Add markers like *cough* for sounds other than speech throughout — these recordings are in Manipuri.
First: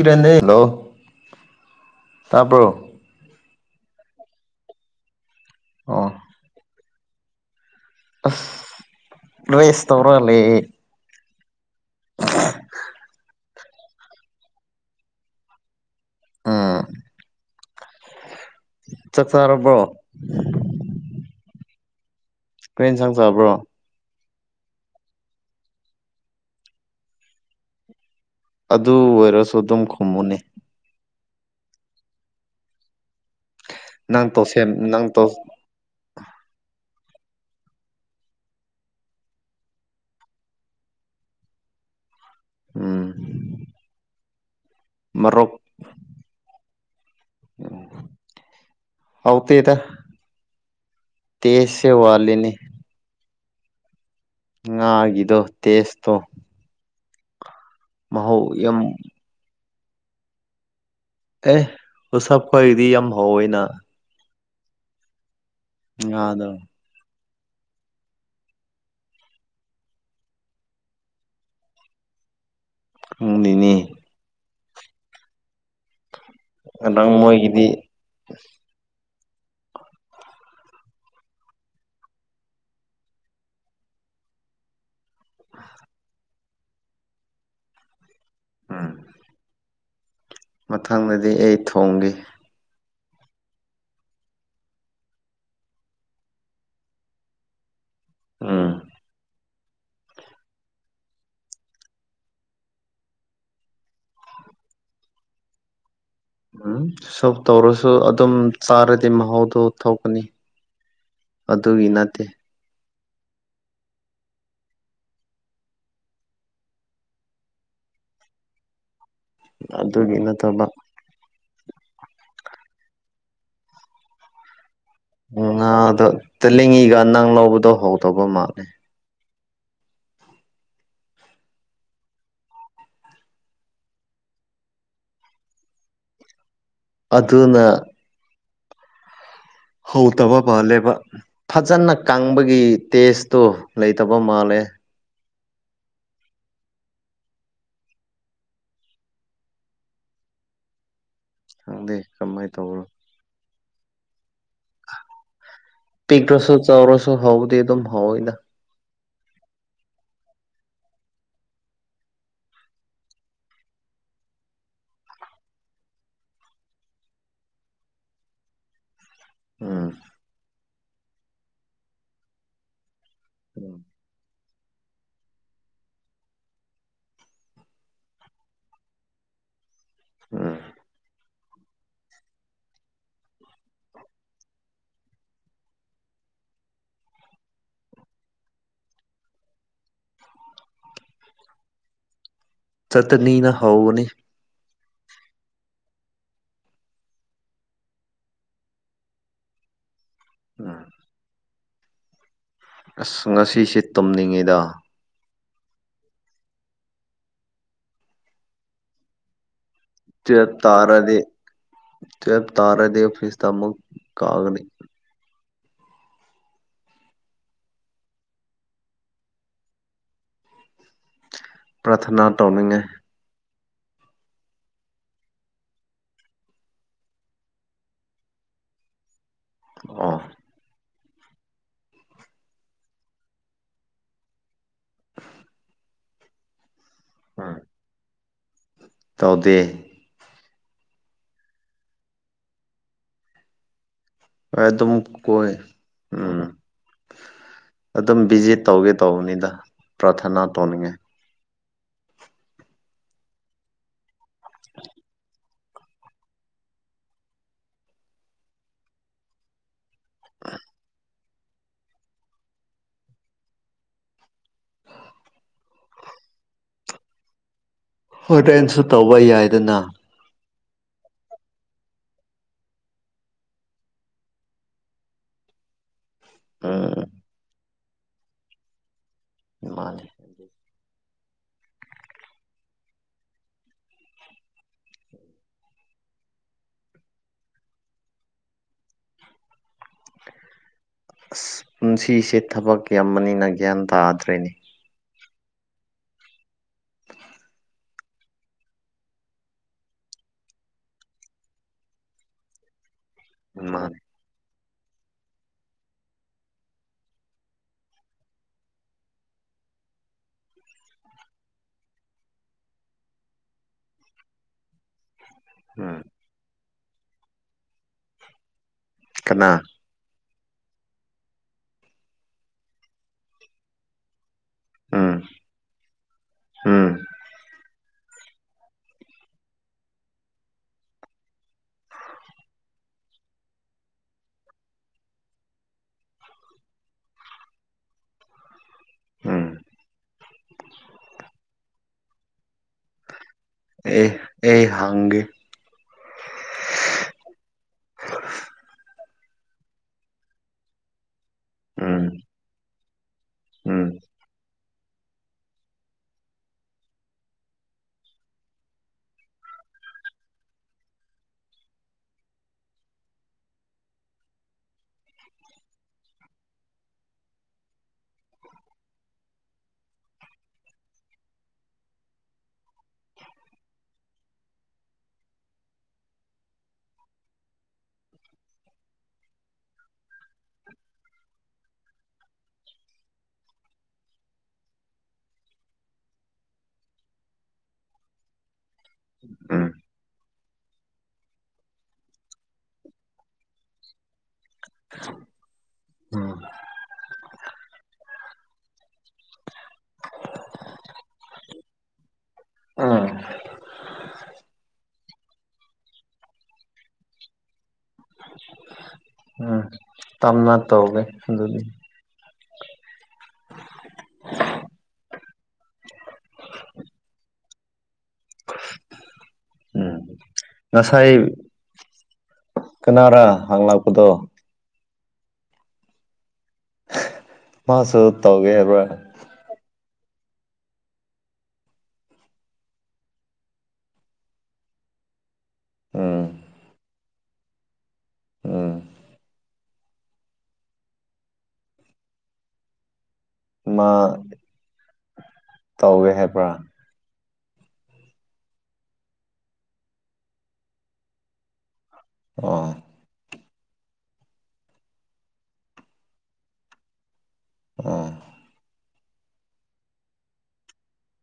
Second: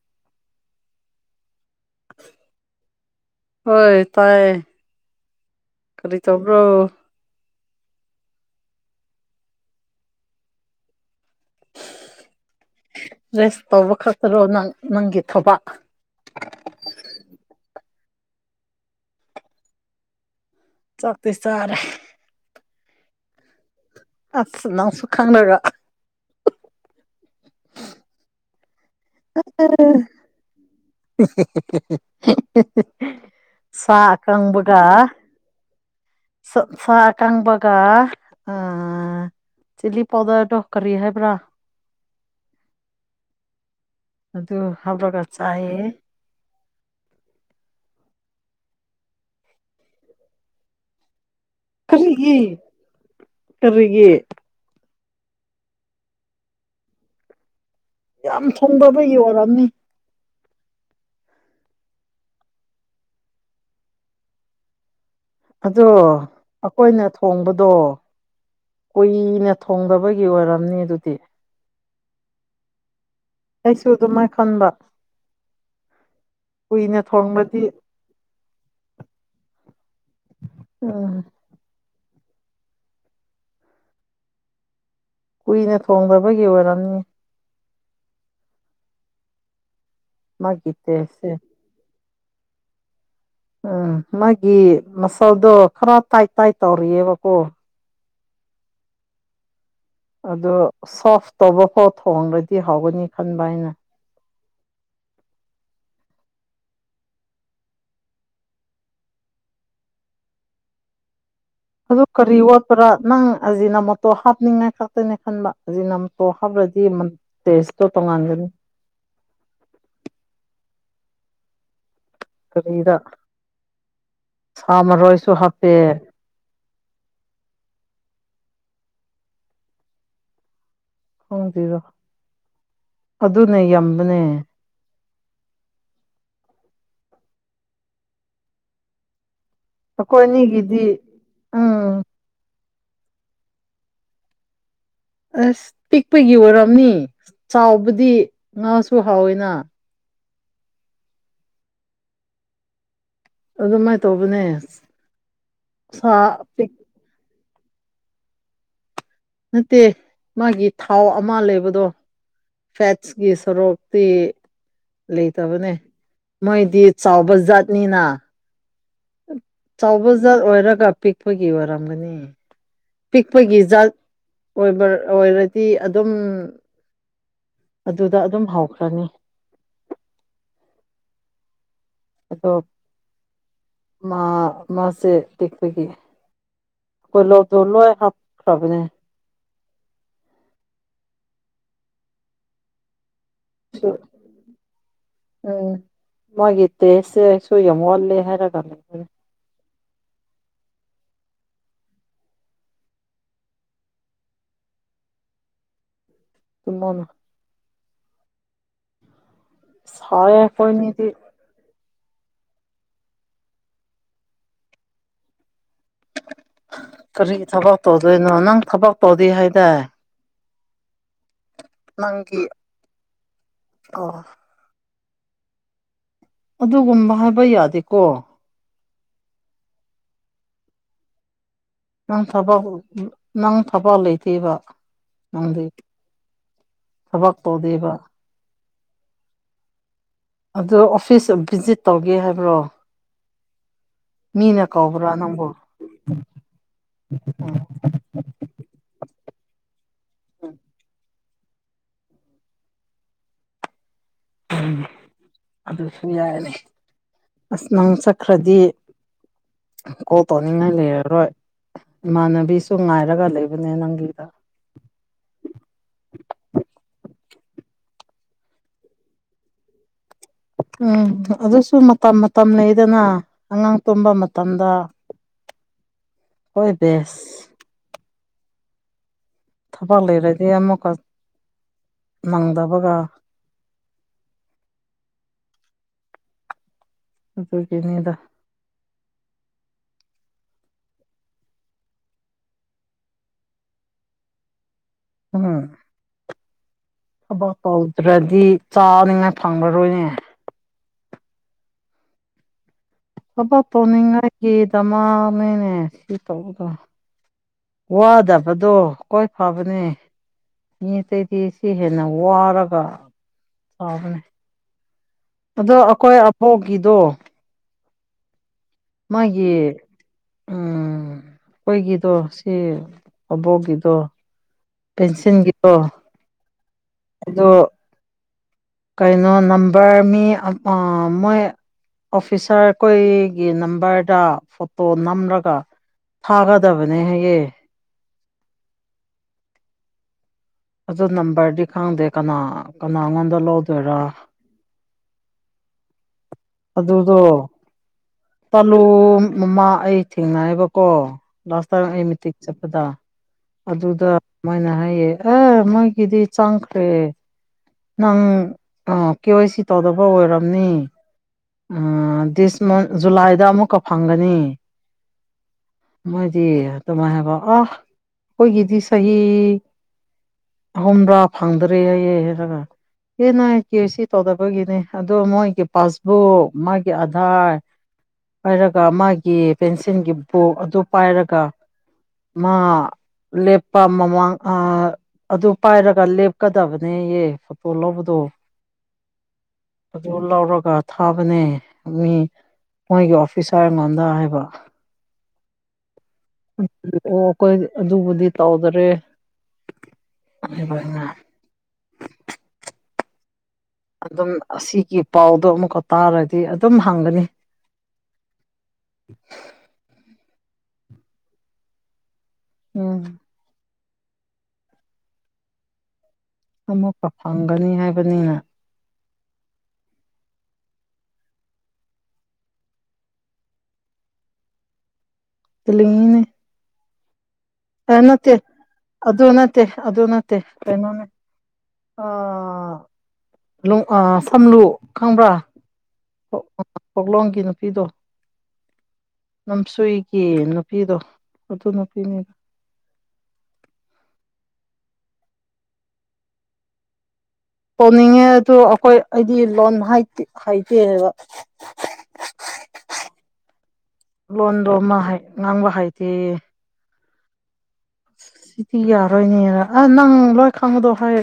ꯏꯔ ꯍꯂꯣ ꯇꯥꯄ꯭ꯔꯣ ꯍꯣꯏ ꯇꯥꯏꯌꯦ ꯑꯣ ꯀꯔꯤ ꯇꯧꯕ꯭ꯔꯣ ꯑꯁ ꯔꯦꯁ ꯇꯧꯔꯣ ꯂꯩꯌꯦ꯫ *inaudible* ꯔꯦꯁ ꯇꯧꯕ ꯈꯛꯇꯔꯣ ꯅꯪ ꯅꯪꯒꯤ ꯊꯕꯛ ꯑꯥ ꯆꯥꯛ ꯆꯥꯔꯕ꯭ꯔꯣ ꯆꯥꯛꯇ ꯆꯔꯦ ꯀꯩ ꯍꯦꯟꯁꯥꯡ ꯆꯥꯕ꯭ꯔꯣ ꯑꯁ ꯅꯪꯁꯨ ꯈꯪꯅꯣꯏꯔꯣ ꯑꯗꯨ ꯑꯣꯏꯔꯁꯨ ꯑꯗꯨꯝ ꯈꯨꯝꯃꯨꯅꯦ ꯁꯥ ꯅꯪ ꯇꯧꯁꯦꯝ ꯑꯀꯪꯕꯒ ꯅꯪ ꯇꯧ ꯁ ꯁ ꯀꯪꯕꯒ ꯑ ꯆꯤꯂꯤ ꯄꯥꯎꯗ ꯇꯣꯛꯈꯔꯤ ꯍꯥꯏꯕ꯭ꯔꯥ ꯎꯝ ꯑꯗꯨ ꯍꯥꯞꯄꯒ ꯃꯔꯣꯛ ꯆꯥꯏꯑꯌꯦ ꯎ ꯍꯧ ꯇꯗ ꯀꯔꯤꯒꯤ ꯋꯥꯠꯂꯤꯅꯦ ꯀꯔꯤꯒꯤ ꯎꯒꯗꯣ ꯇꯦꯁ ꯇꯣ ꯌꯥꯝ ꯊꯣꯡꯗꯕ ꯌ ꯑꯣꯏꯔꯝꯃꯤ ꯑꯦ ꯎꯁꯞ ꯈꯣꯏꯗꯤ ꯌꯥꯝ ꯍꯧꯋꯏꯅ ꯑꯗꯣ ꯉꯥꯗꯣ ꯑꯣꯏꯅ ꯊꯣꯡꯕꯗꯣ ꯀꯨꯏꯅ ꯊꯣꯡꯗꯕꯒꯤ ꯑꯣꯏꯔꯝꯅꯤ ꯑꯗꯨꯗꯤ ꯎꯡꯅꯤ ꯁꯨ ꯑꯗꯨꯃꯥꯏ ꯈꯟꯕ ꯀꯨꯏꯅ ꯉꯔꯥꯡ ꯊꯣꯡꯕꯗꯤ ꯃꯣꯏꯒꯤꯗꯤ ꯎꯝ ꯀꯨꯏꯅ ꯊꯣꯡꯗꯕꯒꯤ ꯑꯣꯏꯔꯝꯅꯤ ꯑꯝ ꯃꯥꯒꯤ ꯃꯊꯪꯗꯗꯤ ꯇꯦꯁꯁꯦ ꯑꯩ ꯊꯣꯡꯈꯤ ꯎꯝ ꯃꯥꯒꯤ ꯃꯆꯜꯗꯣ ꯈꯔ ꯇꯥꯏ ꯇꯥꯏ ꯇꯧꯔꯤꯑꯕꯀꯣ ꯑꯥ ꯑ ꯁꯣꯐ ꯇꯧꯕꯐꯥꯎ ꯊꯣꯡꯡꯂꯗꯤ ꯍꯥꯎꯒꯅꯤ ꯈꯟꯕ ꯑꯩꯅ ꯎꯝ ꯁꯣꯞ ꯇꯧꯔꯁꯨ ꯑꯗꯨꯝ ꯆꯥꯔꯗꯤ ꯃꯍꯥꯎꯗꯣ ꯊꯣꯛꯧꯀꯅꯤ ꯑꯗꯨ ꯀꯔꯤꯑꯣ ꯄꯨꯔꯥ ꯅꯪ ꯑꯁꯤꯖꯤꯅ ꯃꯣꯇꯣꯔ ꯍꯥꯞꯅꯤꯡꯉꯥꯏ ꯈꯛꯇꯅꯦ ꯈꯟꯕ ꯑꯁꯤꯖꯤꯅ ꯃꯣꯇꯣ ꯍꯥꯞꯄ꯭ꯔꯗꯤ ꯇꯦꯁꯇꯣ ꯄꯉꯥꯟꯗꯅꯤ ꯑꯗꯨꯒꯤ ꯅꯠꯇꯕ ꯆ ꯀꯔꯤꯗ ꯁꯃꯔꯣ ꯎꯝ ꯉ ꯑꯗꯣ ꯇ ꯂꯡꯉꯤꯒ ꯅꯪ ꯂꯧꯕꯗꯣ ꯍꯧꯗꯧꯕ ꯃꯥꯅꯦ ꯍꯔ ꯑꯗꯨꯅꯦ ꯌꯥꯝꯕꯅꯦ ꯑꯗꯨꯅ ꯑꯩꯈꯣꯏ ꯍꯧꯗꯕ ꯑꯅꯤꯒꯤꯗꯤ ꯃꯥꯜꯂꯦꯕ ꯐꯖꯅ ꯎꯝ ꯀꯪꯕꯒꯤ ꯇꯦꯁꯇꯨ ꯂꯩꯇꯕ ꯃꯥꯜꯂꯦ ꯑꯁ ꯄꯤꯛꯄꯒꯤ ꯑꯣꯏꯔꯝꯅꯤ ꯆꯥꯎꯕꯗꯤ ꯉꯥꯁꯨ ꯍꯥꯎꯋꯤꯅ ꯈꯪꯗꯦ ꯀꯃꯥꯏꯅ ꯇꯧꯕꯅꯣ ꯑꯗꯨꯃꯥꯏꯅ ꯇꯧꯕꯅꯦ ꯁꯥ ꯄꯤꯛꯇ꯭ꯔꯁꯨ ꯄꯤꯛ ꯆꯥꯎꯔꯁꯨ ꯍꯧꯗꯤ ꯑꯗꯨꯝ ꯍꯧꯋꯏꯅ ꯅꯠꯇꯦ ꯃꯥꯒꯤ ꯊꯥꯎ ꯑꯃ ꯂꯩꯕꯗꯣ ꯐꯦꯠꯁ ꯀ ꯁꯔꯣꯛꯞꯇꯤ ꯂꯩꯇꯕꯅꯦ ꯃꯣꯏꯗꯤ ꯆꯥꯎꯕ ꯖꯥꯠꯅꯤꯅ ꯎꯝ ꯆꯥꯎꯕ ꯖꯥꯠ ꯑꯣꯏꯔꯒ ꯄꯤꯛꯄꯒꯤ ꯑꯣꯏꯔꯝꯒꯅꯤ ꯄꯤꯛꯄꯒꯤ ꯖꯥꯠ ꯑꯣꯏꯕ ꯑꯣꯏꯔꯗꯤ ꯑꯗꯨꯝ ꯑꯗꯨꯗ ꯑꯗꯨꯝ ꯍꯧꯈ꯭ꯔꯅꯤ ꯎꯝ ꯑꯗꯣ ꯃꯥ ꯃꯥꯁꯦ ꯇꯦꯛꯄꯒꯤ ꯀꯣꯏ ꯂꯣ ꯗꯣꯂꯣ ꯍꯥ ꯈꯕꯅꯦ ꯆꯠ ꯅꯩꯅꯅ *unintelligible* ꯎꯝ ꯃꯣꯏꯒꯤ ꯇꯦꯁꯁꯦ ꯁꯣꯏ ꯌꯥꯝ ꯋꯜꯂꯦ ꯍꯥꯏꯔꯒ ꯂꯩ ꯑꯝ ꯑꯁ ꯉꯁꯤꯁꯦ ꯇꯨꯝꯅꯤꯡꯉꯩꯗ *unintelligible* ꯁꯥꯏꯌꯦ ꯇꯨꯋꯦꯞ ꯑꯩꯈꯣꯏꯅꯤꯗꯤ ꯇꯥꯔꯗꯤ ꯇ꯭ꯋꯦꯞ ꯇꯥꯔꯗꯤ ꯑꯣꯐꯤꯁ ꯇ ꯑꯃꯨꯛ ꯀꯥꯒꯅꯤ ꯀꯔꯤ ꯊꯕꯛ ꯇꯧꯗꯣꯏꯅꯣ ꯅꯪ ꯊꯕꯛ ꯇꯧꯗꯔꯤ ꯍꯥꯏꯗꯥꯏ ꯄ꯭ꯔꯥꯊꯅꯥ ꯅꯪꯒꯤ ꯇꯧꯅꯤꯡꯉꯥꯏ ꯑꯣ ꯑꯗꯨꯒꯨꯝꯕ ꯍꯥꯏꯕ ꯌꯥꯗꯦꯀꯣ *unintelligible* ꯅꯪ ꯊꯕꯛ ꯅꯪ ꯊꯕꯛ ꯂꯩꯇꯦꯕ ꯅꯪꯗ ꯊꯕꯛ ꯎꯝ ꯇꯧꯗꯦꯕ ꯇꯧꯗꯦ ꯑꯗ ꯑꯣꯐꯤꯁ ꯚꯤꯖꯤꯠ ꯇꯧꯒꯦ ꯍꯥꯏꯕ꯭ꯔꯣ ꯍꯣꯏ ꯃꯤꯅ ꯑꯗꯨꯝ ꯀꯧꯕ꯭ꯔꯥ ꯅꯪꯕꯣ ꯀꯣꯏ ꯎꯝ ꯑꯗꯨꯝ ꯚꯤꯖꯤꯠ ꯇꯧꯒꯦ ꯇꯧꯕꯅꯤꯗ ꯄ꯭ꯔꯥꯊꯅꯥ ꯇꯧꯅꯤꯡꯉꯥꯏ *unintelligible* ꯑꯗꯨꯁꯨ ꯌꯥꯏꯔꯦ *unintelligible* ꯑꯁ ꯅꯪ ꯆꯠꯈ꯭ꯔꯗꯤ ꯀꯣꯜ ꯇꯧꯅꯤꯡꯉꯥꯏ ꯂꯩꯔꯔꯣꯏ ꯏꯃꯥꯟꯅꯕꯤꯁꯨ ꯉꯥꯏꯔꯒ ꯂꯩꯕꯅꯦ ꯅꯪꯒꯤꯗ ꯍꯣꯔꯦꯟꯁꯨ ꯇꯧꯕ ꯌꯥꯏꯗꯅ ꯎꯝ ꯑꯗꯨꯁꯨ ꯃꯇꯝ ꯃꯇꯝ ꯂꯩꯗꯅ ꯑꯉꯥꯡ ꯇꯨꯝꯕ ꯃꯇꯝꯗ *unintelligible* ꯍꯣꯏ ꯎꯝ *unintelligible* ꯊꯕꯛ ꯃꯥꯅꯤ ꯂꯩꯔꯗꯤ ꯑꯃꯨꯛꯀ *inaudible* ꯅꯪꯗꯕꯒ ꯑꯗꯨꯒꯤꯅꯤꯗ ꯑꯁ ꯄꯨꯟꯁꯤꯁꯦ ꯊꯕꯛ ꯌꯥꯝꯕꯅꯤꯅ ꯒ꯭ꯌꯥꯟ ꯇꯥꯗ꯭ꯔꯦꯅꯦ ꯎꯝ ꯊꯕꯛ ꯇꯧꯗ꯭ꯔꯗꯤ ꯆꯥꯅꯤꯉꯥꯏ ꯐꯪꯉꯔꯣꯏꯅꯦ ꯊꯕ ꯃꯥꯅꯦ ꯇꯧꯅꯤꯡꯉꯥꯏꯒꯤꯗꯃꯛꯅꯦꯅꯦ ꯁꯤ ꯇꯧꯕꯗ ꯋꯥꯗꯕꯗꯣ ꯀꯣꯏ ꯐꯕꯅꯦ ꯃꯤ ꯑꯇꯩꯗꯤ ꯁꯤ ꯍꯦꯟꯅ ꯋꯥꯔꯒ ꯐꯕꯅꯦ ꯑꯗꯣ ꯎꯝ ꯑꯩꯈꯣꯏ ꯑꯕꯣꯛꯀꯤꯗꯣ ꯀꯅꯥ ꯃꯥꯒꯤ ꯎꯝ ꯑꯩꯈꯣꯏꯒꯤꯗꯣ ꯁꯤ ꯑꯕꯣꯛꯀꯤꯗꯣ ꯎꯝ ꯄꯦꯟꯁꯤꯟꯒꯤꯗꯣ ꯎꯝ ꯑꯗꯣ ꯀꯩꯅꯣ ꯅꯝꯕꯔ ꯃꯤ ꯃꯣꯏ ꯑꯣꯐꯤꯁꯥꯔꯈꯣꯏꯒꯤ ꯅꯝꯕꯔꯗ ꯐꯣꯇꯣ ꯅꯝꯂꯒ ꯊꯥꯒꯗꯕꯅꯦ ꯍꯥꯏꯌꯦ ꯎꯝ ꯑꯣ ꯅꯝꯕꯔꯗꯤ ꯈꯪꯗꯦ ꯀꯅꯥ ꯀꯅꯥꯉꯣꯟꯗ ꯂꯧ ꯑꯦ ꯑꯩ ꯍꯡꯒꯦ ꯑꯗꯨꯗꯣ ꯇꯥꯂꯨ ꯃꯃꯥ ꯑꯩ ꯊꯦꯡꯅꯌꯦꯕꯀꯣ ꯂꯥꯁ ꯇꯥꯏꯝ ꯑꯩ ꯎꯝ ꯃꯤꯇꯤꯡ ꯆꯠꯄꯗ ꯎꯝ ꯑꯗꯨꯗ ꯃꯣꯏꯅ ꯍꯥꯏꯌꯦ ꯑꯦ ꯃꯣꯏꯒꯤꯗꯤ ꯆꯡꯈ꯭ꯔꯦ ꯅꯪ ꯀꯦ ꯋꯥꯏ ꯁꯤ ꯇꯧꯗꯕ ꯑꯣꯏꯔꯝꯅꯤ ꯑ ꯗꯤꯁ ꯃꯟ ꯖꯨꯂꯥꯏꯗ ꯑꯃꯨꯛ ꯐꯪꯒꯅꯤ ꯃꯣꯏꯗꯤ ꯑꯗꯨꯃꯥꯏ ꯍꯥꯏꯕ ꯑ ꯈꯣꯏꯒꯤꯗꯤ ꯆꯍꯤ ꯑꯍꯨꯝꯗ꯭ꯔꯥ ꯐꯪꯗꯔꯦ ꯍꯥꯏꯌꯦ ꯑꯗꯨꯅ ꯑꯦ ꯅ ꯀꯦ ꯁꯤ ꯇꯧꯗꯅꯕꯒꯤꯅꯦ ꯑꯗꯣ ꯃꯣꯏꯒꯤ ꯄꯥꯁ ꯑꯣ ꯃꯥꯒꯤ ꯑꯙꯥꯔ ꯄꯥꯏꯔꯒ ꯃꯥꯒꯤ ꯄꯦꯟꯁꯤꯜꯒꯤ ꯕꯨꯛ ꯑꯗꯨ ꯄꯥꯏꯔꯒ ꯃꯥ ꯂꯦꯄꯑꯃ ꯃꯥ ꯑ ꯑꯗꯨ ꯄꯥꯏꯔꯒ ꯂꯦꯞꯀꯗꯕꯅꯦꯌꯦ ꯐꯣꯇꯣ ꯂꯧꯕꯗꯣ ꯎꯝ ꯑꯗꯨ ꯂꯧꯔꯒ ꯊꯥꯕꯅꯦ ꯃꯤ ꯃꯣꯏꯒꯤ ꯑꯣꯐꯤꯁꯔ ꯑꯩꯉꯣꯟꯗ ꯍꯥꯏꯕ ꯎꯝ ꯑꯣ ꯑꯩꯈꯣꯏ ꯑꯗꯨꯕꯨꯗꯤ ꯇꯧꯗꯔꯦꯅ ꯎꯝ ꯑꯗꯨꯝ ꯑꯁꯤꯒꯤ ꯄꯥꯎꯗꯣ ꯑꯃꯨꯛꯀ ꯇꯥꯔꯗꯤ ꯑꯗꯨꯝ ꯍꯪꯒꯅꯤ ꯎꯝ ꯇꯞꯅ ꯇꯧꯒꯦ ꯑꯗꯨꯗꯤ ꯎꯝ ꯑꯃꯨꯛꯀ ꯐꯪꯒꯅꯤ ꯍꯥꯏꯕꯅꯤꯅ ꯎꯝ ꯉꯁꯥꯏ ꯀꯅꯥꯔꯥ ꯍꯥꯡꯪꯂꯥꯛꯄꯗꯣ ꯇꯂꯤꯅ ꯃꯥꯁꯨ ꯅꯠꯇꯦ ꯇꯧꯒꯦ ꯍꯥꯏꯕ꯭ꯔꯥ ꯑꯗꯨ ꯠꯇꯦ ꯑꯗꯨꯅꯠꯇꯦꯩꯅꯣꯅꯦ ꯑ ꯁꯝꯂꯨ ꯈꯪꯕ꯭ꯔꯥ ꯎꯝ ꯀꯣꯛꯂꯣꯡꯒꯤ ꯅꯨꯄꯤꯗꯣ ꯎꯝ ꯅꯝꯁꯨꯒꯤ ꯅꯨꯄꯤꯗꯣ ꯑꯗꯨ ꯅꯨꯄꯤꯅꯤꯗ ꯃꯥ ꯇꯧꯋꯦ ꯍꯥꯏꯕ꯭ꯔꯥ ꯇꯧꯅꯤꯡꯉꯦ ꯑꯗꯨꯣ ꯑꯩꯈꯣꯏ ꯑꯩꯗꯤ ꯂꯣꯟ ꯍꯥꯏꯇꯦꯕ ꯑꯥ ꯂꯣꯟꯗꯣ ꯃꯥ ꯍꯥꯏ ꯉꯥꯡꯕ ꯍꯥꯏꯗꯤꯦ ꯑ ꯁꯤꯇꯤ ꯌꯥꯔꯣꯏꯅꯦꯔ ꯑ ꯅꯪ ꯂꯣꯏ ꯈꯪꯕꯗꯣ ꯍꯥꯏ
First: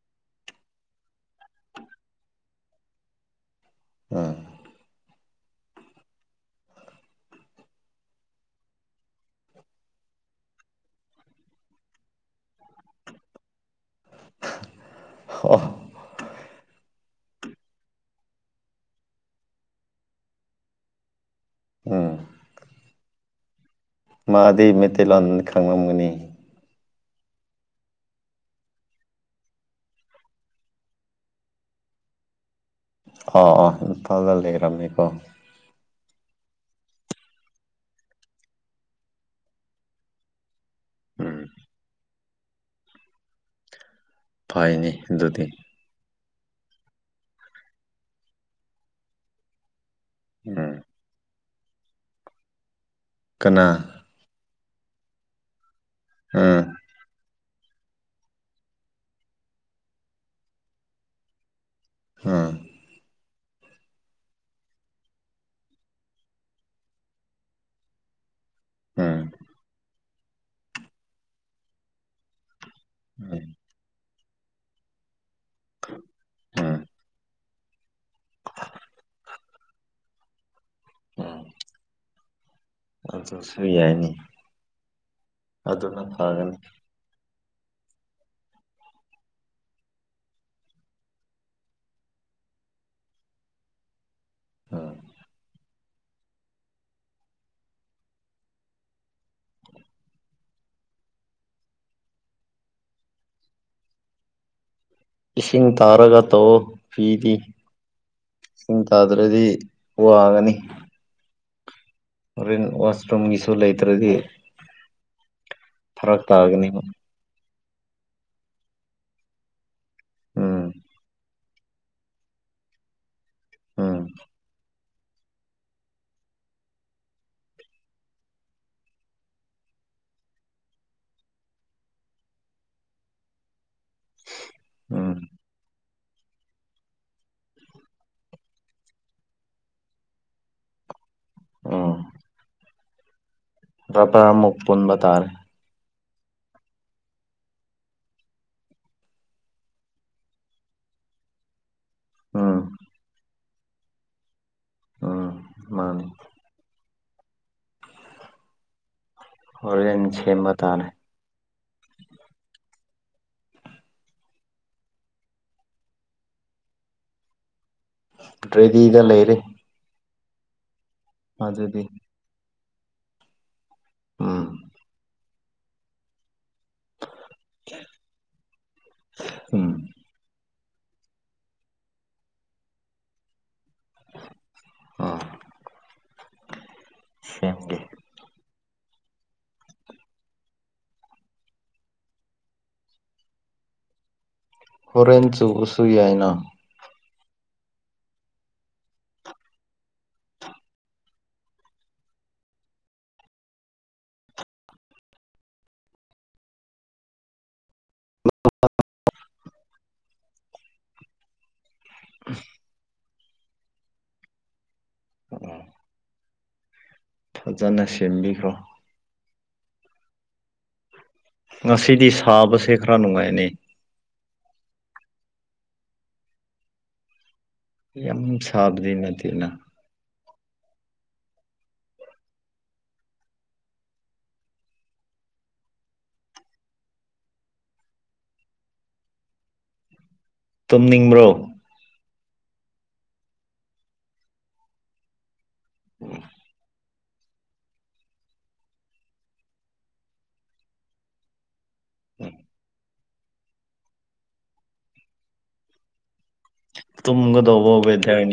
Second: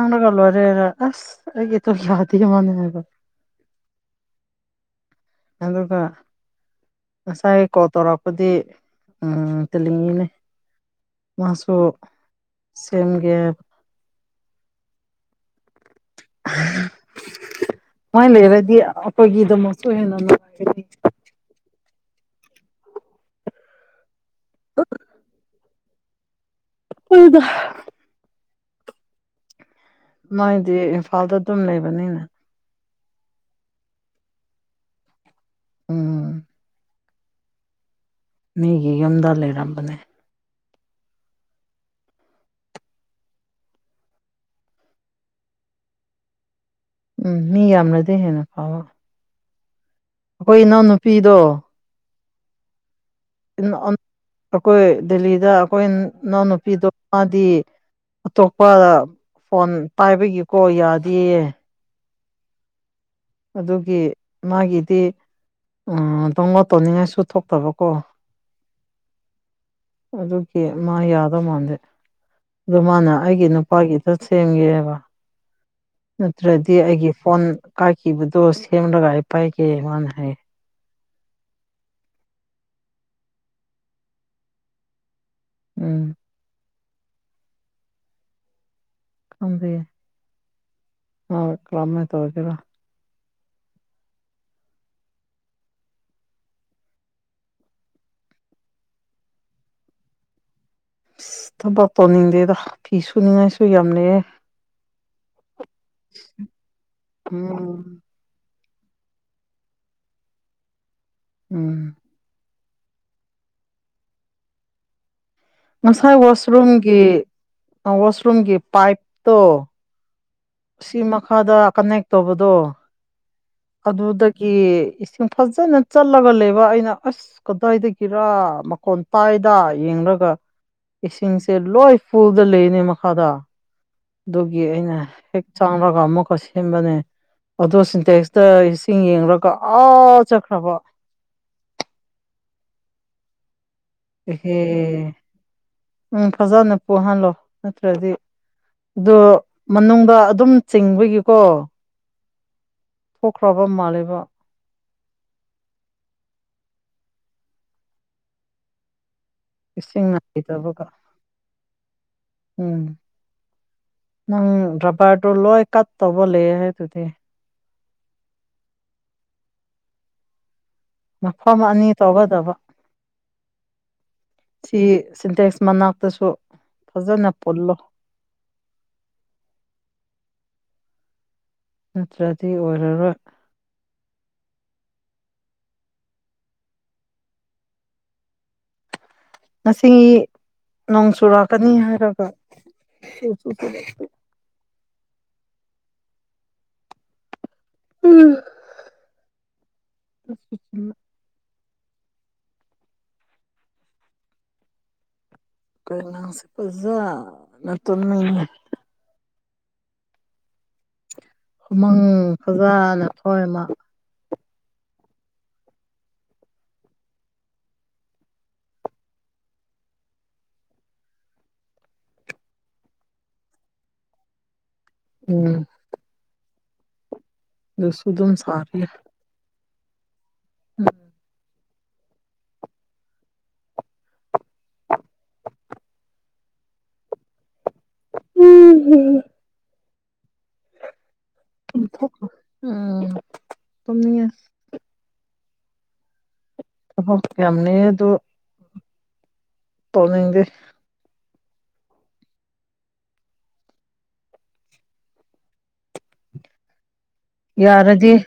ꯑꯔꯒ ꯂꯔ ꯑꯁ ꯑꯩꯒꯤꯇ ꯂꯗꯤ ꯃꯅꯦ ꯍꯥꯏꯕꯣ ꯑꯝ ꯑꯒ ꯉꯁꯥꯏ ꯀꯣꯜ ꯇꯧꯔꯛꯄꯗꯤ ꯇꯤꯜꯂꯤꯉꯤꯅꯦ ꯃꯥꯁꯨ ꯁꯦꯝꯒꯦ ꯍ ꯑꯣ ꯃꯣꯏ ꯂꯩꯔꯗꯤ ꯑꯩꯈꯣꯏꯒꯤꯗꯃꯁꯨ ꯍꯦꯟꯅ ꯅꯨꯡꯉꯥꯏꯔꯗꯤ ꯎꯝ ꯃꯥꯗꯤ ꯃꯩꯇꯩꯂꯣꯟ ꯈꯪꯂꯝꯒꯅꯤ ꯎꯗ ꯃꯥꯏꯗꯤ ꯏꯝꯐꯥꯜꯗ ꯑꯗꯨꯝ ꯂꯩꯕꯅꯤꯅ ꯑꯥ ꯑꯥ ꯅꯗ ꯂꯩꯔꯅꯤꯀꯣ ꯎꯝ ꯃꯤꯒꯤ ꯌꯨꯝꯗ ꯂꯩꯔꯝꯕꯅꯦ ꯎꯝ ꯐꯩꯅꯤ ꯑꯗꯨꯗꯤ ꯎꯝ ꯃꯤ ꯌꯥꯝꯅꯗꯤ ꯍꯦꯟꯅ ꯐꯥꯎꯕ ꯑꯩꯈꯣꯏ ꯎꯝ ꯏꯅꯥꯎꯅꯨꯄꯤꯗꯣ ꯀꯅꯥ ꯑꯩꯈꯣꯏ ꯗꯦꯜꯂꯤꯗ ꯑꯩꯈꯣꯏ ꯎꯝ ꯏꯅꯥꯎꯅꯨꯄꯤꯗꯣ ꯃꯥꯗꯤ ꯑꯇꯣꯞꯄ ꯐꯣꯟ ꯄꯥꯏꯕꯒꯤꯀꯣ ꯌꯥꯗꯦꯌꯦ ꯍꯥꯥ ꯑꯗꯨꯒꯤ ꯃꯥꯒꯤꯗꯤ ꯎ ꯑꯗꯨꯣꯉꯣ ꯇꯧꯅꯤꯡꯉꯥꯏꯁꯨ ꯊꯣꯛꯇꯕꯀꯣ ꯎꯝ ꯑꯗꯨꯒꯤ ꯃꯥ ꯌꯥꯗꯧ ꯃꯥꯟꯂꯦ ꯑꯗꯨ ꯃꯥꯅ ꯎꯝ ꯑꯩꯒꯤ ꯅꯨ ꯅꯨꯄꯥꯒꯤꯗ ꯁꯦꯝꯒꯦꯕ ꯅꯠꯇ꯭ꯔꯗꯤ ꯎꯝ ꯑꯩꯒꯤ ꯐꯣꯟ ꯀꯕꯨꯗꯣꯁ ꯑꯃꯒꯥꯏ ꯄꯥꯏ ꯀꯦ ꯏ ꯍꯦ ꯎꯝ ꯑꯗꯨꯁꯨ ꯌꯥꯏꯅꯤ ꯎꯝ ꯑꯗꯨꯅ ꯐꯔꯅꯤ *unintelligible* ꯍꫭꯏ ꯀꯂꯝꯃꯥꯏ ꯇꯧꯗꯨꯏꯕ *unintelligible* ꯏꯁ ꯊꯕꯛ ꯇꯧꯅꯤꯡꯗꯦꯗ ꯐꯤ ꯁꯨꯅꯤꯡꯉꯥꯏꯁꯨ ꯌꯥꯝ ꯂꯩꯌꯦ ꯏꯁꯤꯡ ꯇꯥꯔꯒ ꯇꯧꯑꯣ ꯄꯤꯗꯤ ꯎꯝ ꯏꯁꯤꯡ ꯇꯥꯗ꯭ꯔꯗꯤ ꯋꯥꯒꯅꯤ ꯎꯝ ꯍꫭꯔꯦꯟ ꯋꯥꯁ ꯔꯨꯝꯒꯤꯁꯨꯨ ꯂꯩꯇꯔꯗꯤ ꯉꯁꯥꯏ ꯇꯥꯒꯅꯤꯕ ꯋꯥꯁꯔꯨꯝꯒꯤ ꯋꯥꯁꯔꯨꯝꯒꯤ ꯄꯥꯏꯞꯇꯣ ꯎꯝ ꯁꯤ ꯃꯈꯥꯗ ꯀꯅꯦꯛ ꯇꯧꯕꯗꯣ ꯎꯝ ꯑꯗꯨꯗꯒꯤ ꯏꯁꯤꯡ ꯐꯖꯅ ꯆꯠꯂꯒ ꯂꯩꯕ ꯑꯩꯅ ꯑꯁ ꯑꯁ ꯀꯗꯥꯏꯗꯒꯤꯔ ꯃꯈꯣꯟ ꯇꯥꯏꯗ ꯌꯦꯡꯂꯒ ꯏꯁꯤꯡꯁꯦ ꯂꯣꯏ ꯐꯨꯗ ꯂꯩꯅꯦ ꯃꯈꯥꯗ ꯑꯗꯨꯒꯤ ꯑꯩꯅ ꯎꯝ ꯍꯦꯛ ꯆꯪꯔꯒ ꯑꯃꯨꯛꯀ ꯁꯦꯝꯕꯅꯦ ꯑꯗꯣ ꯁꯤꯟꯇꯦꯛꯁꯇ ꯏꯁꯤꯡ ꯌꯦꯡꯂꯒ ꯑꯥ ꯆꯠꯈ꯭ꯔꯕ ꯑꯣ ꯑꯃꯨꯛ ꯄꯨꯟꯕ ꯑꯦꯍꯦ ꯇꯥꯔꯦ ꯎꯝ ꯐꯖꯅ ꯄꯨꯍꯜꯂꯣ ꯅꯠꯇ꯭ꯔꯗꯤ ꯑꯗꯨ ꯃꯅꯨꯡꯗ ꯑꯗꯨꯝ ꯆꯤꯡꯕꯒꯤꯀꯣ ꯎꯝ ꯄꯣꯛꯈ꯭ꯔꯥꯕ ꯃꯥꯜꯂꯦꯕ ꯃꯥꯅꯦ ꯏꯁꯤꯡ ꯍꯣꯔꯦꯟ ꯁꯦꯝꯕ ꯅꯥꯗꯕꯒ ꯇꯥꯔꯦ ꯎꯝ ꯅꯪ ꯔꯕꯔꯗꫭ ꯂꯣꯏ ꯀꯥꯠ ꯇꯧꯕ ꯂꯩ ꯍꯥꯏꯗꯨꯗꯤ ꯔꯦꯗꯤꯗ ꯂꯩꯔꯦ ꯃꯐꯝ ꯑꯗꯨꯗꯤ ꯑꯅꯤ ꯇꯧꯒꯗꯕ ꯎꯝ ꯁꯤ ꯁꯤꯟꯇꯦꯛꯁ ꯃꯅꯥꯛꯇꯁꯨ ꯐꯖꯅ ꯄꯨꯜꯂꯣ ꯎꯝ ꯅꯠꯇ꯭ꯔꯗꯤ ꯑꯣꯏꯔꯔꯣꯏ ꯑꯥ ꯁꯦꯝꯒꯦ ꯉꯁꯤꯒꯤ ꯅꯣꯡ ꯆꯨꯔꯥꯛꯀꯅꯤ ꯍꯥꯏꯔꯒ ꯆꯨꯁꯨ ꯆꯨꯔꯛꯇꯦ ꯍꯣꯔꯦꯟ ꯆꯨꯕꯁꯨ ꯌꯥꯏꯅ *unintelligible* *unintelligible* ꯀꯩ ꯅꯪꯁꯦ ꯑꫭꯖꯥ ꯅ ꯇꯨꯝꯅꯤꯡꯑꯦ *unintelligible* ꯎꯃꯪ ꯐꯖꯥꯅ ꯊꫭꯛꯑꯦ ꯃꯥ ꯐꯖꯅ ꯁꯦꯝꯕꯤꯈ꯭ꯔꯣ ꯉꯁꯤꯗꯤ ꯁꯥꯕꯁꯦ ꯈꯔ ꯅꯨꯡꯉꯥꯏꯅꯤ ꯎꯝ ꯑꯗꯨꯁꯨ ꯑꯗꯨꯝ ꯌꯥꯝ ꯁꯥꯕꯗꯤ ꯅꯠꯇꯦꯅ ꯎꯝ *unintelligible* *inaudible* ꯎꯝꯝ *unintelligible* ꯇꯨꯝꯅꯤꯡꯕ꯭ꯔꯣ ꯇꯨꯝꯊꫭꯛꯈꯔꫭ ꯎꯝ ꯇꯨꯝꯅꯤꯡꯉꯦ *unintelligible* ꯑꯍꯣ ꯌꯥꯝꯅꯤ ꯑꯗꯣ ꯇꯧꯅꯤꯡꯗꯦ ꯎꯝ ꯇꯃꯒꯗꯧꯕ ꯌꯥꯔꯗꯤ ꯕꯦꯗꯤꯌꯔꯅꯤ꯫